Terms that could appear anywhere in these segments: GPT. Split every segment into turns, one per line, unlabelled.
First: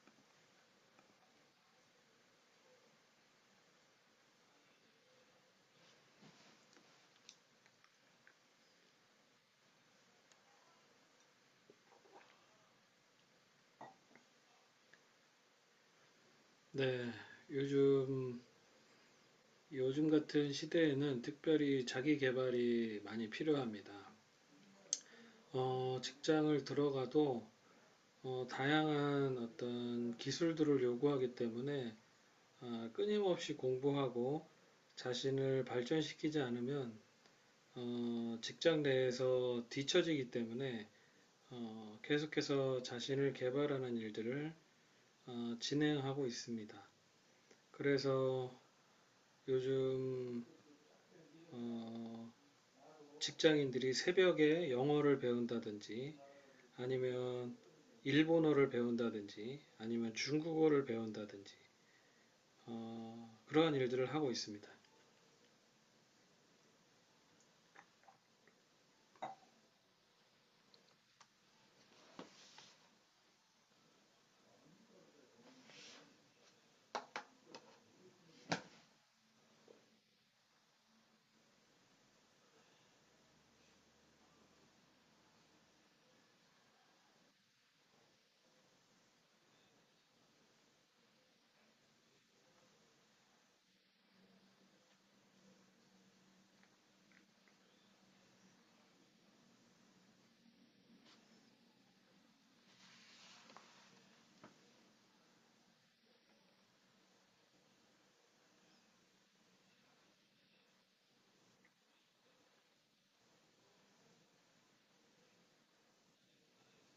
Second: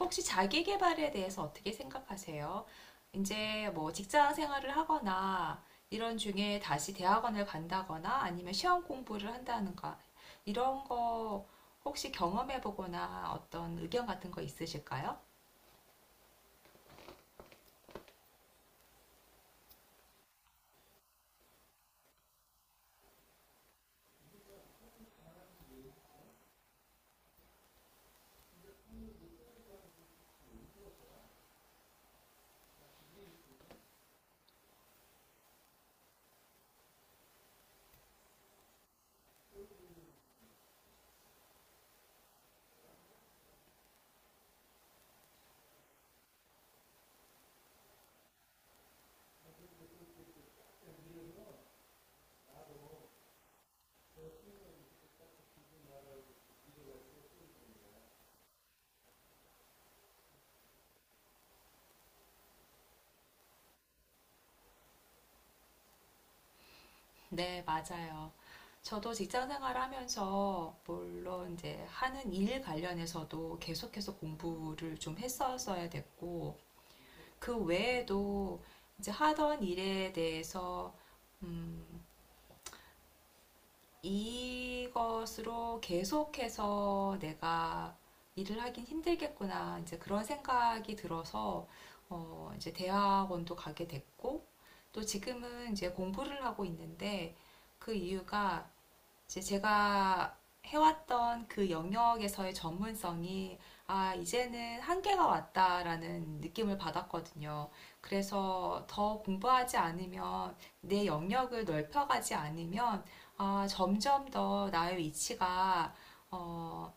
혹시 자기 개발에 대해서 어떻게 생각하세요? 이제 뭐 직장 생활을 하거나 이런 중에 다시 대학원을 간다거나 아니면 시험 공부를 한다는가 이런 거 혹시 경험해 보거나 어떤 의견 같은 거 있으실까요?
네, 요즘, 요즘 같은 시대에는 특별히 자기 개발이 많이 필요합니다. 직장을 들어가도 다양한 어떤 기술들을 요구하기 때문에 끊임없이 공부하고 자신을 발전시키지 않으면 직장 내에서 뒤처지기 때문에 계속해서 자신을 개발하는 일들을 진행하고 있습니다. 그래서 요즘 어, 직장인들이 새벽에 영어를 배운다든지 아니면 일본어를 배운다든지 아니면 중국어를 배운다든지 그러한 일들을 하고 있습니다.
네, 맞아요. 저도 직장 생활하면서 물론 이제 하는 일 관련해서도 계속해서 공부를 좀 했었어야 됐고 그 외에도 이제 하던 일에 대해서 음, 이것으로 계속해서 내가 일을 하긴 힘들겠구나. 이제 그런 생각이 들어서, 이제 대학원도 가게 됐고, 또 지금은 이제 공부를 하고 있는데, 그 이유가 이제 제가 해왔던 그 영역에서의 전문성이 이제는 한계가 왔다라는 느낌을 받았거든요. 그래서 더 공부하지 않으면 내 영역을 넓혀가지 않으면 점점 더 나의 위치가 어,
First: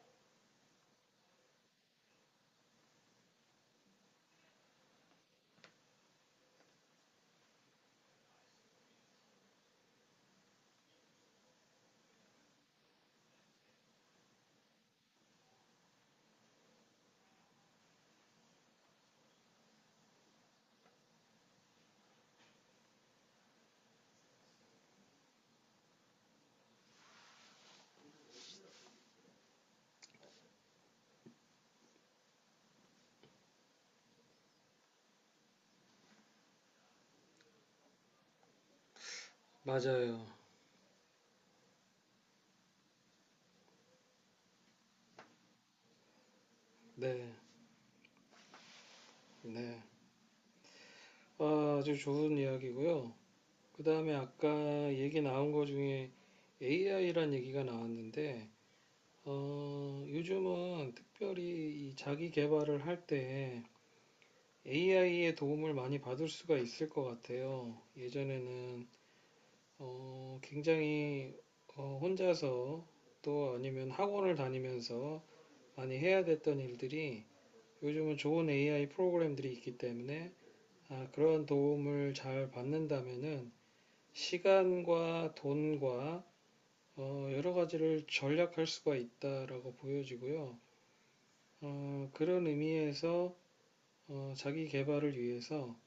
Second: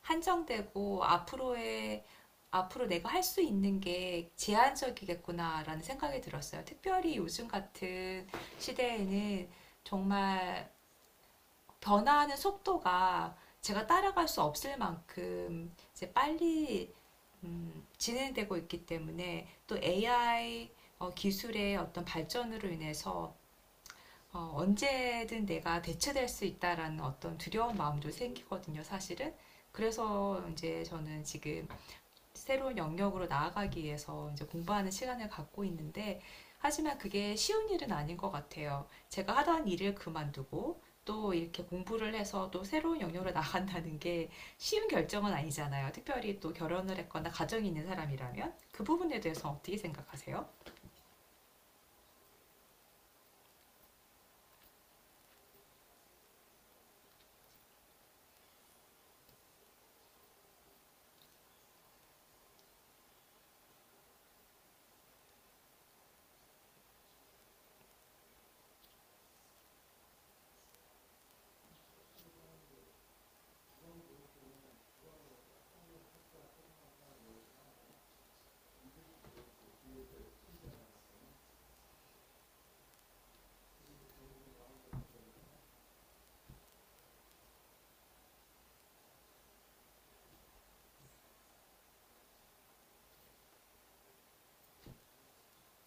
한정되고 앞으로 내가 할 수 있는 게 제한적이겠구나라는 생각이 들었어요. 특별히 요즘 같은 시대에는 정말 변화하는 속도가 제가 따라갈 수 없을 만큼 이제 빨리 진행되고 있기 때문에 또 AI 기술의 어떤 발전으로 인해서 언제든 내가 대체될 수 있다라는 어떤 두려운 마음도 생기거든요, 사실은. 그래서 이제 저는 지금 새로운 영역으로 나아가기 위해서 이제 공부하는 시간을 갖고 있는데 하지만 그게 쉬운 일은 아닌 것 같아요. 제가 하던 일을
맞아요.
그만두고 또 이렇게 공부를 해서 또 새로운 영역으로 나간다는 게 쉬운 결정은 아니잖아요. 특별히 또 결혼을 했거나
네,
가정이 있는 사람이라면 그 부분에 대해서 어떻게
네.
생각하세요?
주 좋은 이야기고요. 그 다음에 아까 얘기 나온 거 중에 AI란 얘기가 나왔는데 요즘은 특별히 이 자기 개발을 할 때 AI의 도움을 많이 받을 수가 있을 것 같아요. 예전에는 굉장히 혼자서 또 아니면 학원을 다니면서 많이 해야 됐던 일들이 요즘은 좋은 AI 프로그램들이 있기 때문에 그런 도움을 잘 받는다면은 시간과 돈과 여러 가지를 절약할 수가 있다라고 보여지고요. 그런 의미에서 자기 개발을 위해서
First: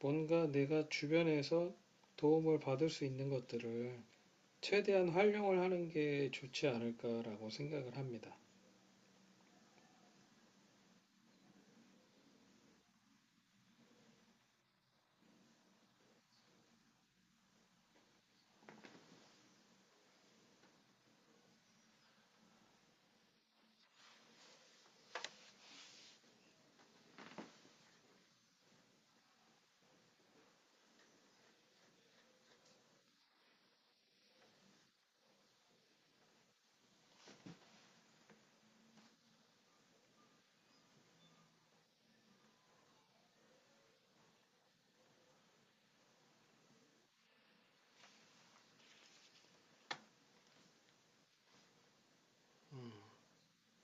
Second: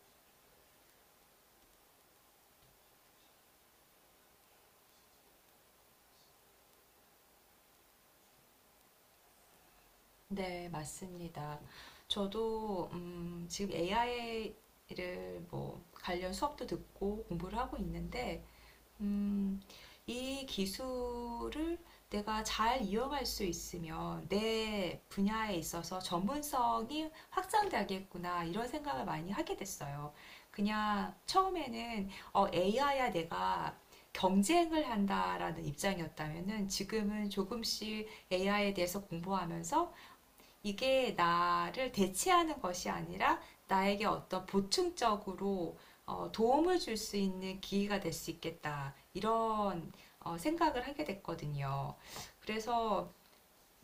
뭔가 내가 주변에서 도움을 받을 수 있는 것들을 최대한 활용을 하는 게 좋지 않을까라고 생각을 합니다.
네, 맞습니다. 저도 지금 AI를 뭐 관련 수업도 듣고 공부를 하고 있는데 음, 이 기술을 내가 잘 이용할 수 있으면 내 분야에 있어서 전문성이 확장되겠구나 이런 생각을 많이 하게 됐어요. 그냥 처음에는 AI야 내가 경쟁을 한다라는 입장이었다면은 지금은 조금씩 AI에 대해서 공부하면서 이게 나를 대체하는 것이 아니라 나에게 어떤 보충적으로 도움을 줄 수 있는 기회가 될 수 있겠다. 이런 생각을 하게 됐거든요. 그래서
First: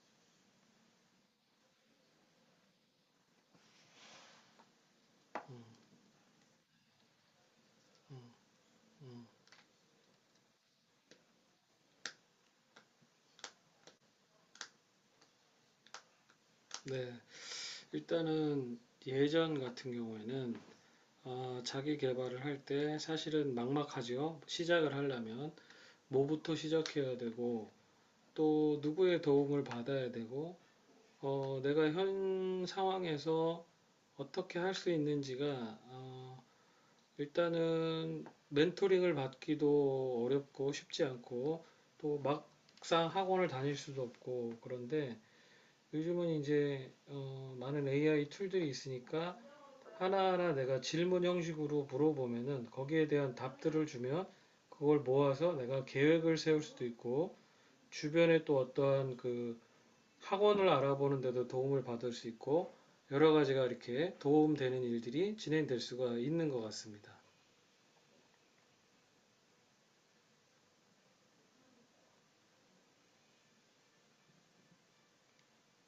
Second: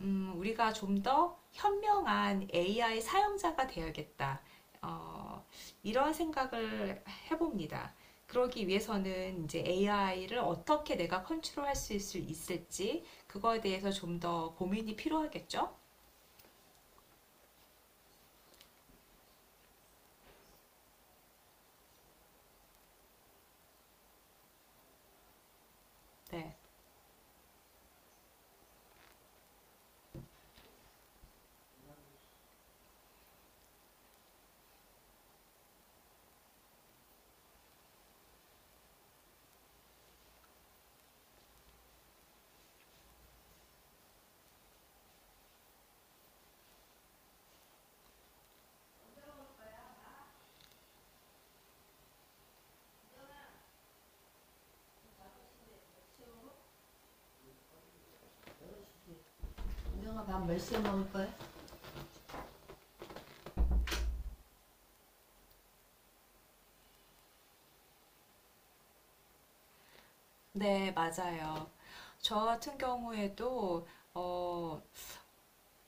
우리가 좀 더 현명한 AI 사용자가 되어야겠다. 어, 이런 생각을 해봅니다. 그러기 위해서는 이제 AI를 어떻게 내가 있을지 그거에 대해서 좀 더 고민이 필요하겠죠?
네, 일단은 예전 같은 경우에는 자기 개발을 할 때 사실은 막막하죠. 시작을 하려면 뭐부터
네.
시작해야 되고 또 누구의 도움을 받아야 되고 내가 현 상황에서 어떻게 할 수 있는지가 어, 일단은 멘토링을 받기도 어렵고 쉽지 않고 또 막상 학원을 다닐 수도 없고 그런데 요즘은 이제 많은 AI 툴들이 있으니까 하나하나 내가 질문 형식으로 물어보면은 거기에 대한 답들을 주면 그걸 모아서 내가 계획을 세울 수도 있고 주변에 또 어떠한 그
우영아 밥 몇
학원을
시에 먹을
알아보는
거야?
데도 도움을 받을 수 있고 여러 가지가 이렇게 도움되는 일들이 진행될 수가 있는 것 같습니다.
네, 맞아요. 저 같은 경우에도 어,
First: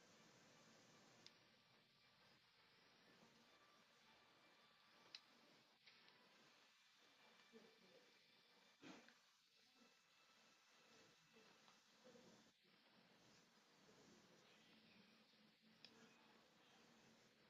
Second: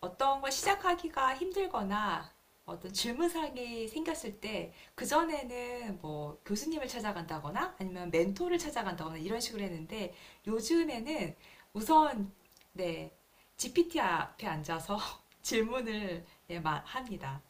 어떤 걸 시작하기가 힘들거나 어떤 질문사항이 생겼을 때 그전에는 뭐 교수님을 찾아간다거나 아니면 멘토를 찾아간다거나 이런 식으로 했는데 요즘에는 우선 네, GPT 앞에 앉아서 질문을 예, 합니다.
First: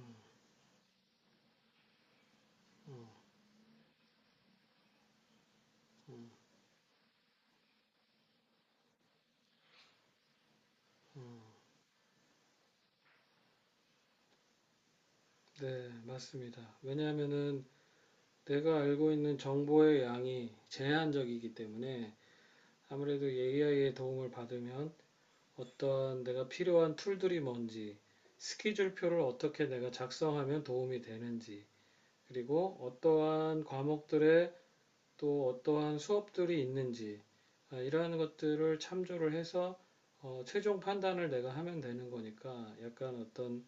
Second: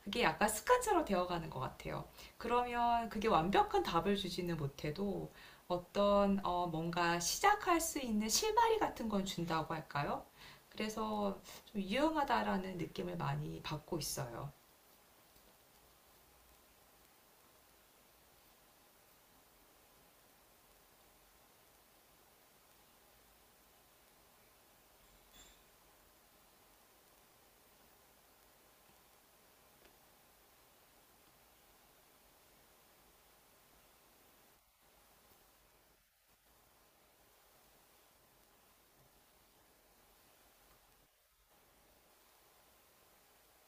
그게 약간 습관처럼 되어가는 것 같아요. 그러면 그게 완벽한 답을 주지는 못해도 어떤 뭔가 시작할 수 있는 실마리 같은 건 준다고 할까요? 그래서 좀 유용하다라는 느낌을 많이 받고 있어요.
네, 맞습니다. 왜냐하면은 내가 알고 있는 정보의 양이 제한적이기 때문에 아무래도 AI의 도움을 받으면 어떤 내가 필요한 툴들이 뭔지, 스케줄표를 어떻게 내가 작성하면 도움이 되는지, 그리고 어떠한 과목들에 또 어떠한 수업들이 있는지, 이러한 것들을 참조를 해서 최종 판단을 내가 하면 되는 거니까 약간 어떤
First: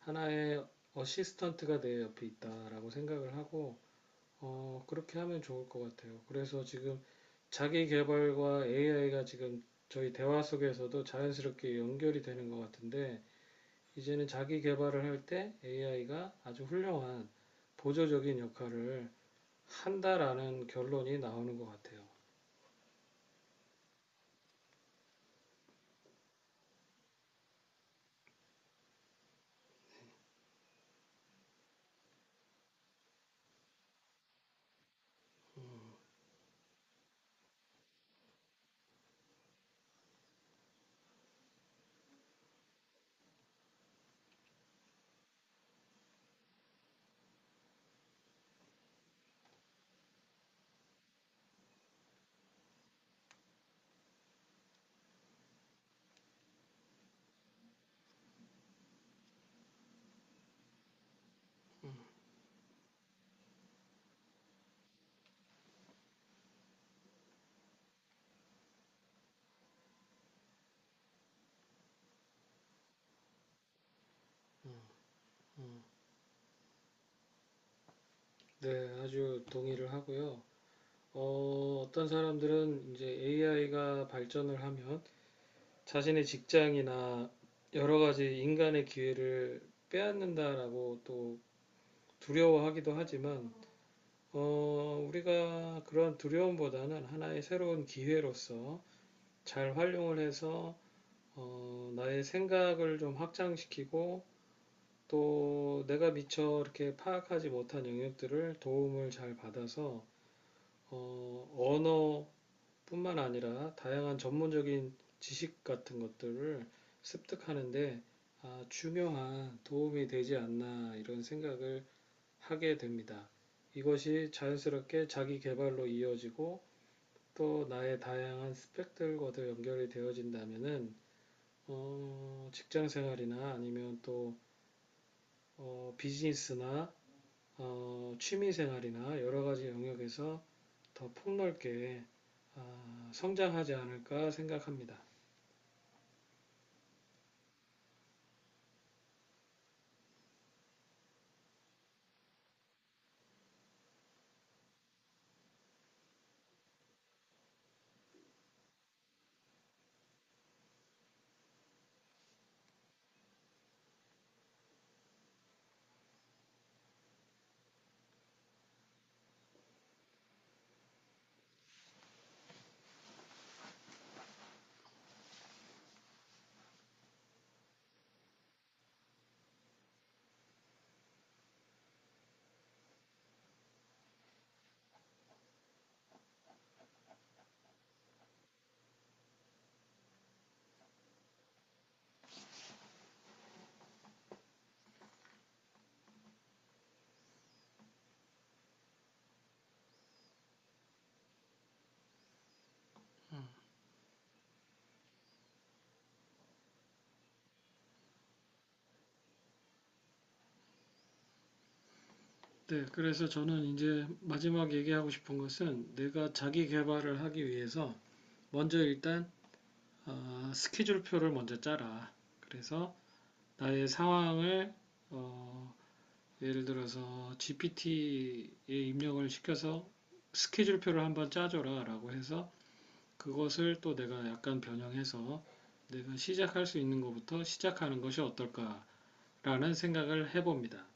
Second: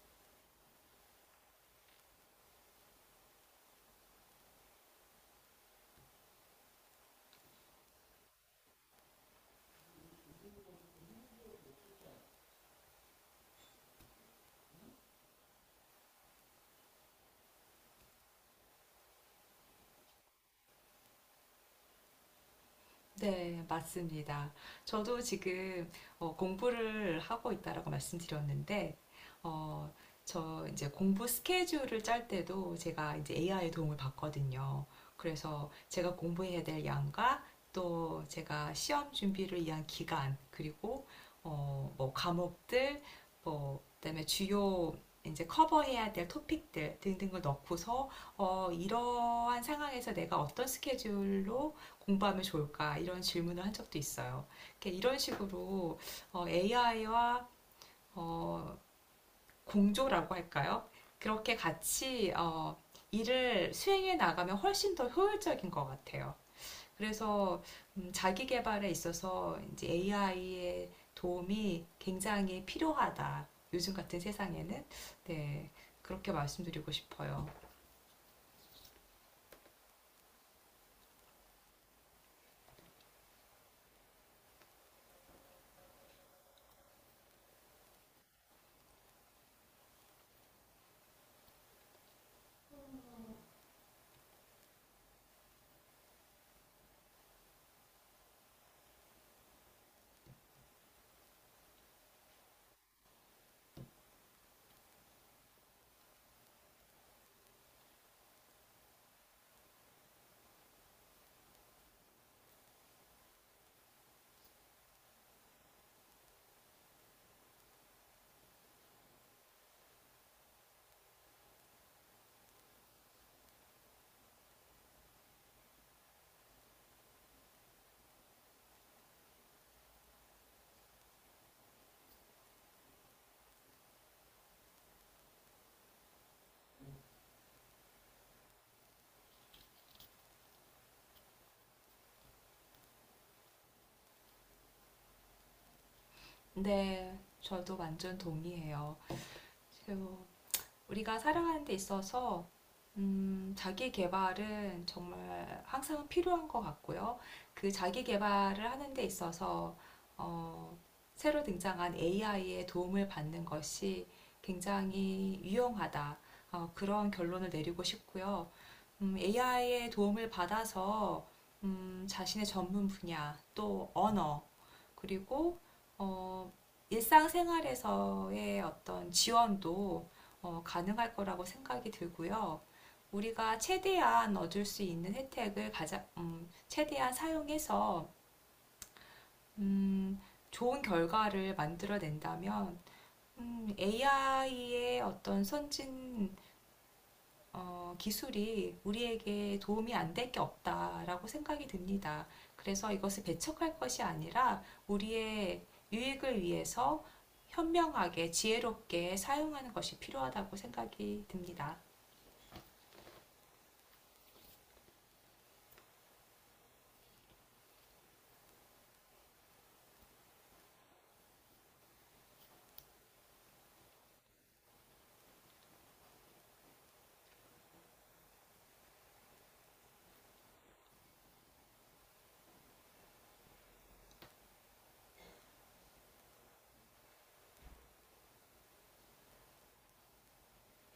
하나의 어시스턴트가 내 옆에 있다라고 생각을 하고 그렇게 하면 좋을 것 같아요. 그래서 지금 자기 개발과 AI가 지금 저희 대화 속에서도 자연스럽게 연결이 되는 것 같은데 이제는 자기 개발을 할 때 AI가 아주 훌륭한 보조적인 역할을 한다라는 결론이 나오는 것 같아요.
네, 맞습니다. 저도 지금 공부를 하고 있다라고 말씀드렸는데, 어, 저 이제 공부 스케줄을 짤 때도 제가 이제 AI의 도움을 받거든요. 그래서 제가 공부해야 될 양과 또 제가 시험 준비를 위한 기간, 그리고 뭐 과목들, 뭐 그다음에 주요 이제 커버해야 될 토픽들 등등을 넣고서 이러한 상황에서 내가 어떤 스케줄로 공부하면 좋을까? 이런 질문을 한 적도 있어요. 이렇게 이런 식으로 AI와 공조라고 할까요? 그렇게 같이 일을 수행해 나가면 훨씬 더 효율적인 것 같아요. 그래서 자기 개발에 있어서 이제 AI의 도움이 굉장히 필요하다. 요즘 같은 세상에는 네
음,
그렇게 말씀드리고 싶어요.
네, 아주 동의를 하고요. 어떤 사람들은 이제 AI가 발전을 하면 자신의 직장이나 여러 가지 인간의 기회를 빼앗는다라고 또 두려워하기도 하지만, 우리가 그런 두려움보다는 하나의 새로운 기회로서 잘 활용을 해서, 나의 생각을 좀 확장시키고, 또 내가 미처 이렇게 파악하지 못한 영역들을 도움을 잘 받아서, 언어 뿐만 아니라 다양한 전문적인 지식 같은 것들을 습득하는 데 중요한 도움이 되지 않나 이런 생각을 하게 됩니다. 이것이 자연스럽게 자기 개발로 이어지고 또 나의 다양한 스펙들과도 연결이 되어진다면은 직장 생활이나 아니면 또 비즈니스나 취미 생활이나 여러 가지 영역에서 더 폭넓게 어, 성장하지 않을까 생각합니다.
네, 저도 완전 동의해요. 우리가 살아가는 데 있어서 자기 개발은 정말 항상 필요한 것 같고요. 그 자기 개발을 하는 데 있어서 어, 새로 등장한 AI의 도움을 받는 것이 굉장히 유용하다. 그런 결론을 내리고 싶고요. AI의 도움을 받아서 자신의 전문 분야, 또 언어, 그리고 어, 일상생활에서의 어떤 지원도 가능할 거라고 생각이 들고요. 우리가 최대한 얻을 수 있는 혜택을 가장 최대한 사용해서, 음, 좋은 결과를 만들어낸다면, AI의 어떤 선진 기술이 우리에게 도움이 안 될 게 없다라고 생각이 듭니다. 그래서 이것을 배척할 것이 아니라 우리의 유익을 위해서 현명하게 지혜롭게 사용하는 것이 필요하다고 생각이 듭니다.
네, 그래서 저는 이제 마지막 얘기하고 싶은 것은 내가 자기 개발을 하기 위해서 먼저 일단 스케줄표를 먼저 짜라. 그래서 나의 상황을 어, 예를 들어서 GPT에 입력을 시켜서 스케줄표를 한번 짜줘라라고 해서 그것을 또 내가 약간 변형해서 내가 시작할 수 있는 것부터 시작하는 것이 어떨까라는 생각을 해봅니다.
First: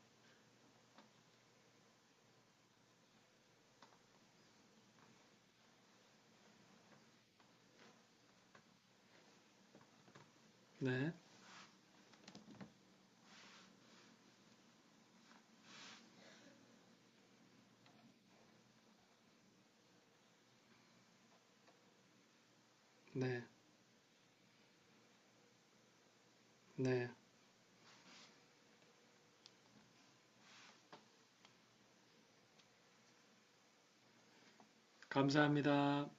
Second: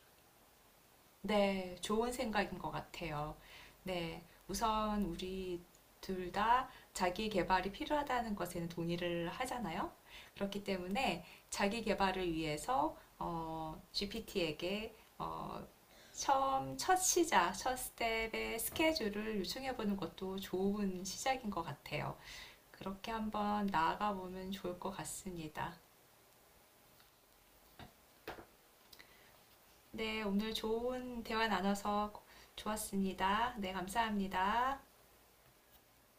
네, 좋은 생각인 것 같아요. 네, 우선 우리 둘 다 자기 개발이 필요하다는 것에는 동의를 하잖아요. 그렇기
네,
때문에 자기 개발을 위해서 GPT에게 처음 첫 시작, 첫 스텝의 스케줄을 요청해 보는 것도 좋은 시작인 것 같아요. 그렇게
네,
한번 나아가 보면 좋을 것 같습니다.
네.
네, 오늘 좋은 대화 나눠서 좋았습니다. 네, 감사합니다.
감사합니다.